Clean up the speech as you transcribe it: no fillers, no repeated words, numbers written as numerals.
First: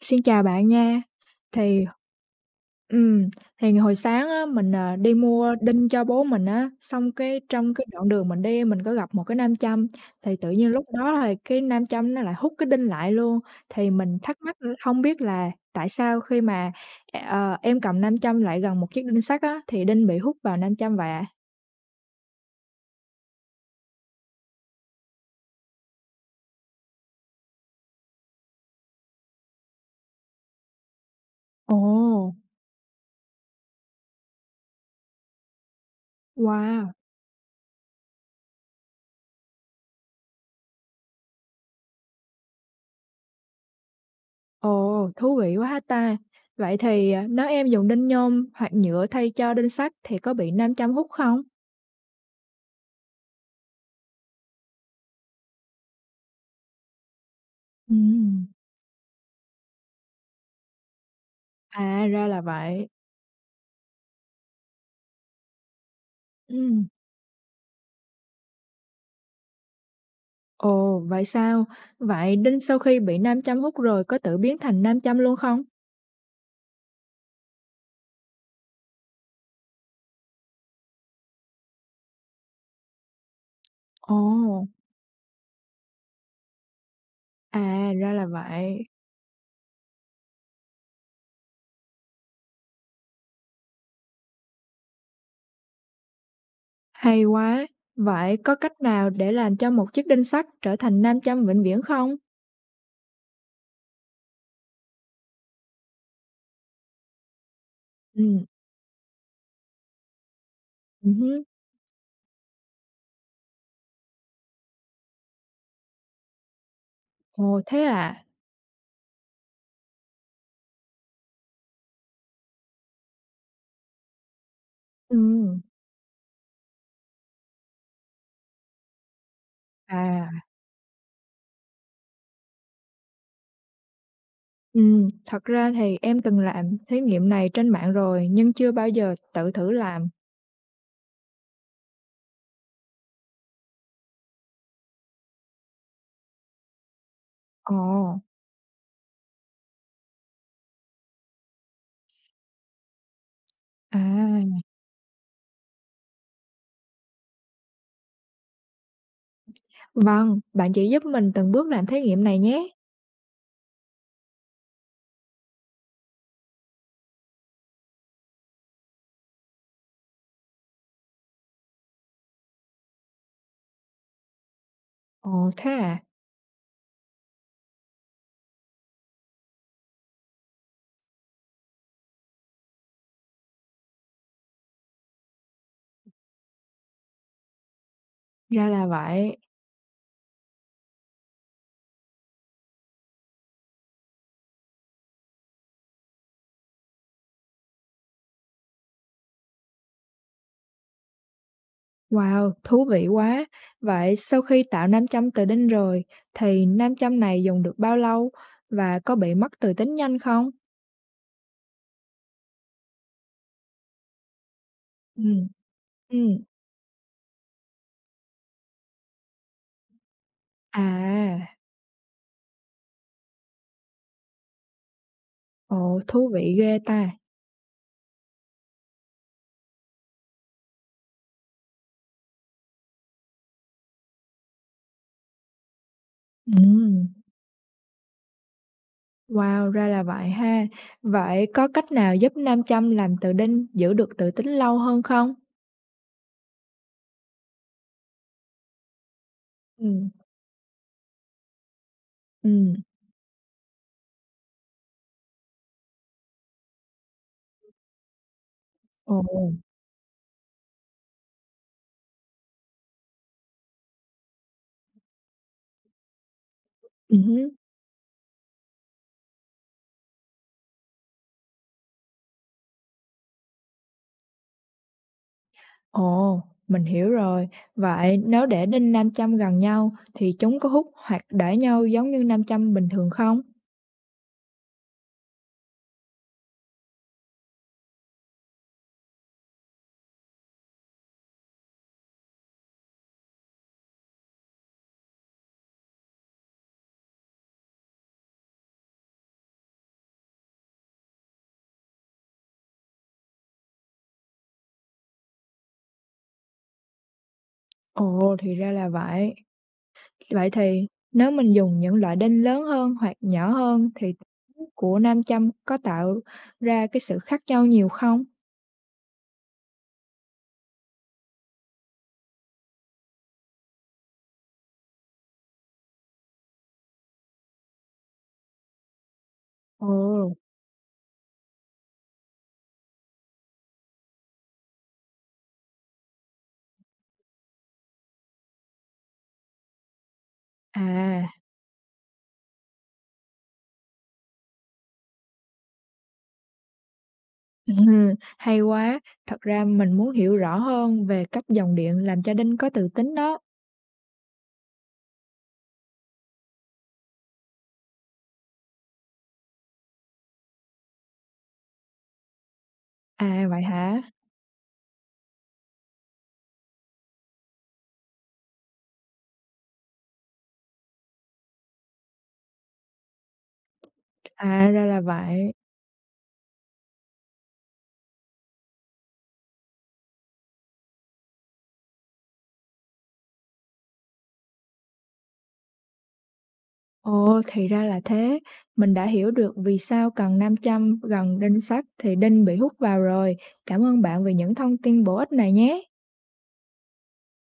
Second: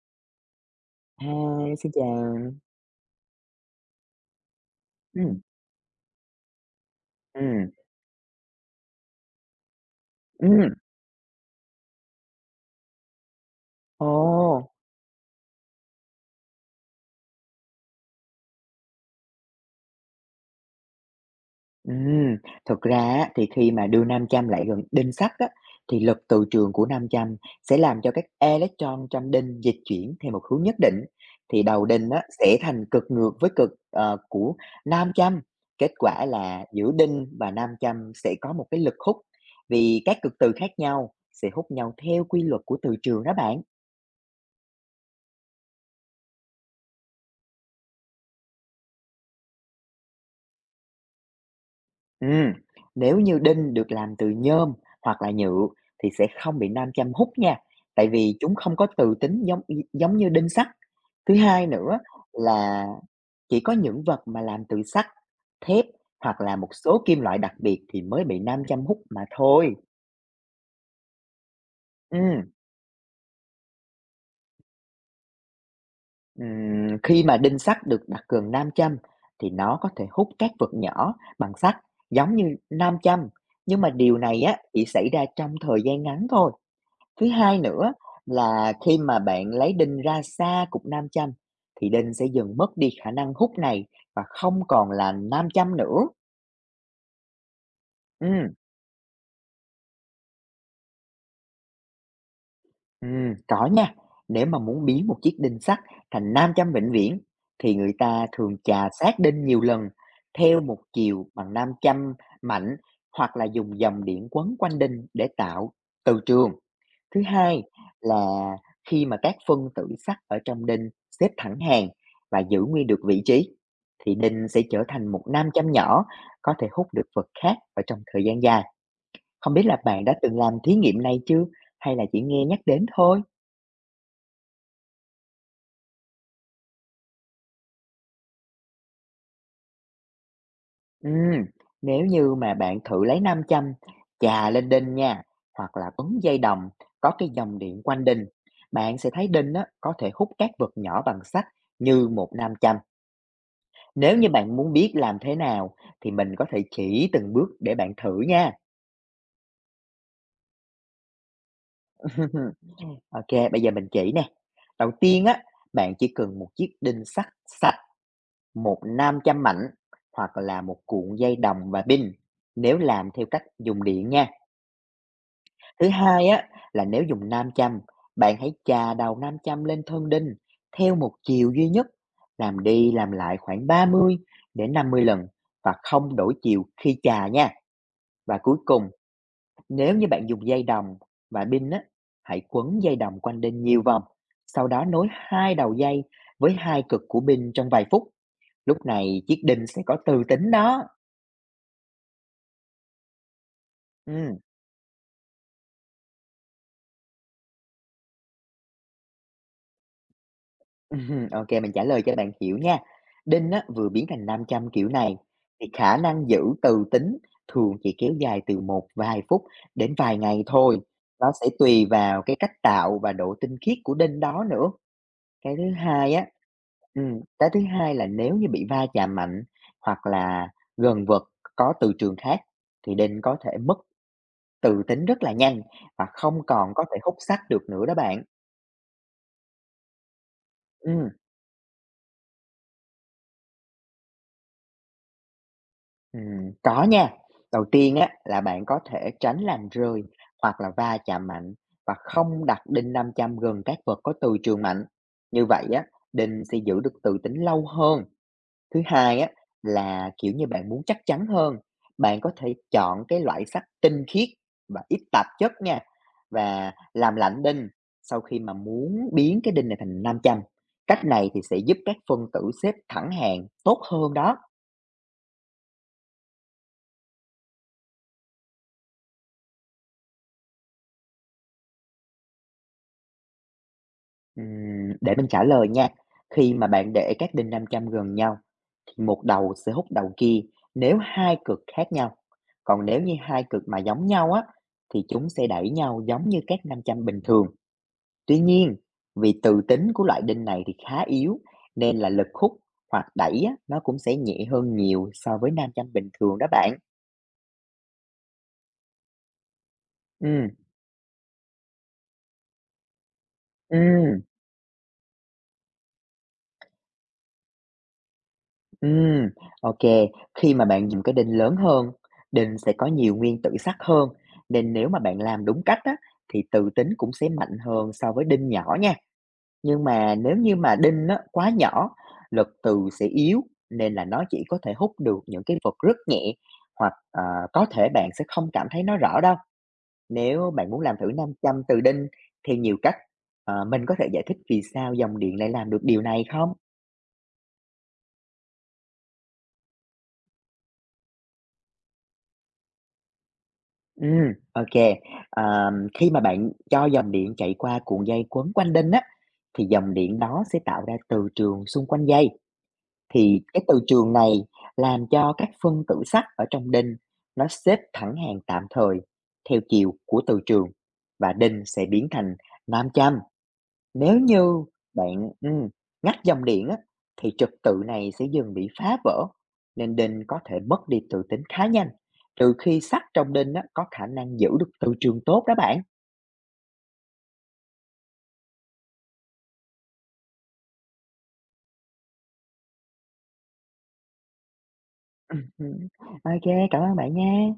Xin chào bạn nha. À, Thì xin chào. ừm, thì hồi sáng á, mình, đi Ừm, mua đinh cho bố mình á, xong cái ừm, trong cái đoạn đường mình đi mình có gặp một cái nam châm, thì tự nhiên ừm, lúc đó thì cái nam châm nó lại hút cái đinh lại luôn. Thì ồ, mình thắc mắc l hông biết là tại sao khi mà, ờ, em cầm nam châm lại gần một chiếc đinh sắt á, thì đinh bị hút vào nam châm vậy ạ? ừm, thực ra á thì khi mà đưa nam châm lại gần đinh sắt á, thì lực từ trường của nam châm sẽ làm cho các electron trong đinh dịch chuyển theo một hướng nhất định, thì Ồ. đầu đinh á sẽ thành cực ngược với cực, của nam châm. Kết quả là Wow! giữa đinh và nam châm sẽ có một cái lực hút, vì các cực từ khác nhau sẽ hút nhau theo quy luật của từ trường đó bạn. Ồ, thú vị quá ha ta! Vậy thì, à, nếu em dùng đinh nhôm hoặc nhựa thay cho đinh sắt thì có bị nam châm hút không? Ừ, nếu như đinh được làm từ nhôm hoặc là nhựa thì sẽ không bị nam châm hút nha, tại vì Ừm. chúng không có từ tính giống giống như đinh sắt. Thứ hai nữa À, ra là là vậy. chỉ có những vật mà làm từ sắt, thép hoặc là một Ừm, số kim loại đặc biệt thì mới bị nam châm hút mà thôi. ồ, vậy sao? Ừ, Vậy đinh sau khi bị nam châm hút rồi có tự biến thành nam châm luôn không? Khi mà đinh sắt được đặt gần nam châm thì nó có thể hút các vật nhỏ bằng sắt giống như nam châm, nhưng mà điều này á, Ồ, chỉ xảy ra trong thời gian ngắn thôi. Thứ hai à, nữa ra là là vậy. khi mà bạn lấy đinh ra xa cục nam châm thì đinh sẽ dần mất đi khả năng hút này và không còn là nam châm nữa. Hay quá! Vậy có Ừ, cách nào để làm cho một chiếc đinh sắt trở thành nam châm vĩnh viễn không? Có nha. Nếu mà muốn biến một chiếc đinh sắt thành nam châm vĩnh viễn thì người ta Ừm, thường chà sát đinh nhiều lần theo một chiều ừm, bằng nam châm mạnh hoặc là dùng dòng điện quấn quanh đinh để tạo từ trường. Thứ ồ, hai thế à? là khi mà các phân tử sắt ở trong đinh xếp thẳng hàng và giữ nguyên được vị trí thì đinh sẽ trở thành một nam Ừm, châm nhỏ có thể hút được vật khác ở trong thời gian dài. Không biết là bạn đã từng à. làm thí nghiệm này chưa hay là chỉ nghe nhắc đến thôi? Thật ra thì em từng làm thí nghiệm này trên mạng rồi, nhưng chưa bao giờ tự thử làm. Ừm, nếu như mà bạn thử lấy nam châm chà lên đinh nha hoặc là quấn dây đồng có cái dòng Ồ, điện quanh đinh bạn sẽ thấy đinh á, có thể hút các vật nhỏ bằng sắt như một nam châm. Nếu như bạn à, muốn biết làm thế nào thì mình có thể chỉ từng bước để bạn thử nha. vâng, bạn chỉ giúp mình từng bước làm thí nghiệm này nhé. OK, bây giờ mình chỉ nè. Đầu tiên á, bạn chỉ cần một chiếc đinh sắt sạch, một nam châm mảnh hoặc là một cuộn dây đồng và pin nếu làm theo cách dùng điện nha. Ồ, thế Thứ à, hai á, là nếu dùng nam châm, bạn hãy chà đầu nam châm lên thân đinh theo một chiều duy nhất, làm đi làm lại khoảng 30 đến 50 lần và không đổi chiều khi chà nha. Và cuối ra là cùng vậy. nếu như bạn dùng dây đồng và pin á, hãy quấn dây đồng quanh đinh nhiều vòng, sau đó nối hai đầu dây với hai cực của pin trong vài phút. Lúc này chiếc đinh sẽ có từ tính đó. Wow, thú vị quá. Vậy Ừ. sau khi tạo nam châm từ đinh rồi, thì nam châm này dùng được bao lâu và có bị mất từ tính nhanh không? Ok, mình trả lời cho bạn hiểu nha. Đinh á, vừa biến thành nam châm kiểu này Ừm, thì khả năng giữ ừm, từ tính thường chỉ kéo dài từ một vài phút đến vài ngày thôi. Nó sẽ à, tùy vào cái cách tạo và độ tinh khiết của đinh đó nữa. Cái thứ ồ, hai á, thú vị ghê ta. Cái thứ hai là nếu như bị va chạm mạnh hoặc là gần vật có từ trường khác thì đinh có thể mất từ tính rất là nhanh và không còn có Ừm. thể hút sắt được nữa đó bạn. Wow, ra là vậy ha. Ừm, Vậy có cách nào giúp nam châm làm tự tin giữ được tự tín lâu hơn không? Có nha. Đầu tiên á là bạn có thể tránh làm Ừ, rơi hoặc là va chạm mạnh và không ừ, đặt đinh 500 gần các vật có từ trường mạnh. Như vậy á, đinh sẽ giữ được từ tính lâu hơn. Thứ hai á ồ, là, kiểu như, bạn muốn chắc chắn hơn, bạn có thể chọn cái loại sắt tinh khiết và ít tạp chất nha, và làm lạnh hứm, đinh sau khi mà muốn biến cái đinh này thành nam châm. Cách này thì sẽ giúp các phân tử xếp thẳng hàng tốt hơn đó. ồ, mình hiểu rồi. Vậy nếu để đinh nam châm gần nhau thì chúng có hút hoặc đẩy nhau giống như nam châm bình thường không? Để mình trả lời nha, khi mà bạn để các đinh nam châm gần nhau thì một đầu sẽ hút đầu kia nếu hai cực khác nhau. Còn nếu như hai cực mà giống nhau á thì chúng sẽ đẩy nhau giống như các nam châm bình thường. Tuy nhiên, vì từ tính của loại đinh này thì khá yếu nên là lực hút hoặc đẩy á, nó cũng sẽ nhẹ hơn nhiều so với nam châm bình thường đó bạn. Ồ, thì ra là vậy. Vậy Ừm, thì nếu mình dùng những loại đinh lớn hơn hoặc nhỏ hơn thì ừm, của nam châm có tạo ra cái sự khác nhau nhiều không? ừm, OK, khi mà bạn dùng cái đinh lớn hơn, đinh sẽ có nhiều nguyên tử sắt hơn, nên nếu mà bạn làm đúng cách á, thì từ tính cũng sẽ mạnh hơn so với đinh nhỏ nha. Nhưng mà Ồ, nếu như mà đinh á, quá nhỏ, lực từ sẽ yếu nên là nó chỉ có thể hút được những cái vật rất nhẹ hoặc, có thể bạn sẽ không cảm thấy nó rõ đâu. Nếu bạn muốn làm thử à. nam châm từ đinh thì nhiều cách, mình có thể giải thích vì sao dòng điện lại làm được điều này không? Ừm, hay quá! Thật ra mình muốn hiểu rõ hơn về cách dòng điện làm cho đinh có tự tính đó. Ừ, ok kê. Khi mà bạn cho dòng điện chạy qua cuộn dây quấn quanh đinh á, thì dòng điện đó sẽ tạo ra từ trường xung quanh dây. Thì À, vậy cái từ hả? trường này làm cho các phân tử sắt ở trong đinh nó xếp thẳng hàng tạm thời theo chiều của từ trường và đinh sẽ biến thành nam châm. Nếu như À, ra là bạn vậy. Ngắt dòng điện á, thì trật tự này sẽ dần bị phá vỡ nên đinh có thể mất đi tự tính khá nhanh. Trừ khi sắt trong đinh á, có khả năng giữ được từ trường tốt đó bạn. Ồ, thì ra là thế. Mình đã hiểu được vì sao cần nam châm gần đinh sắt thì đinh bị hút vào rồi. Cảm ơn bạn vì những thông tin bổ ích Ừ, này ừ. nhé. Ok, cảm ơn bạn nha.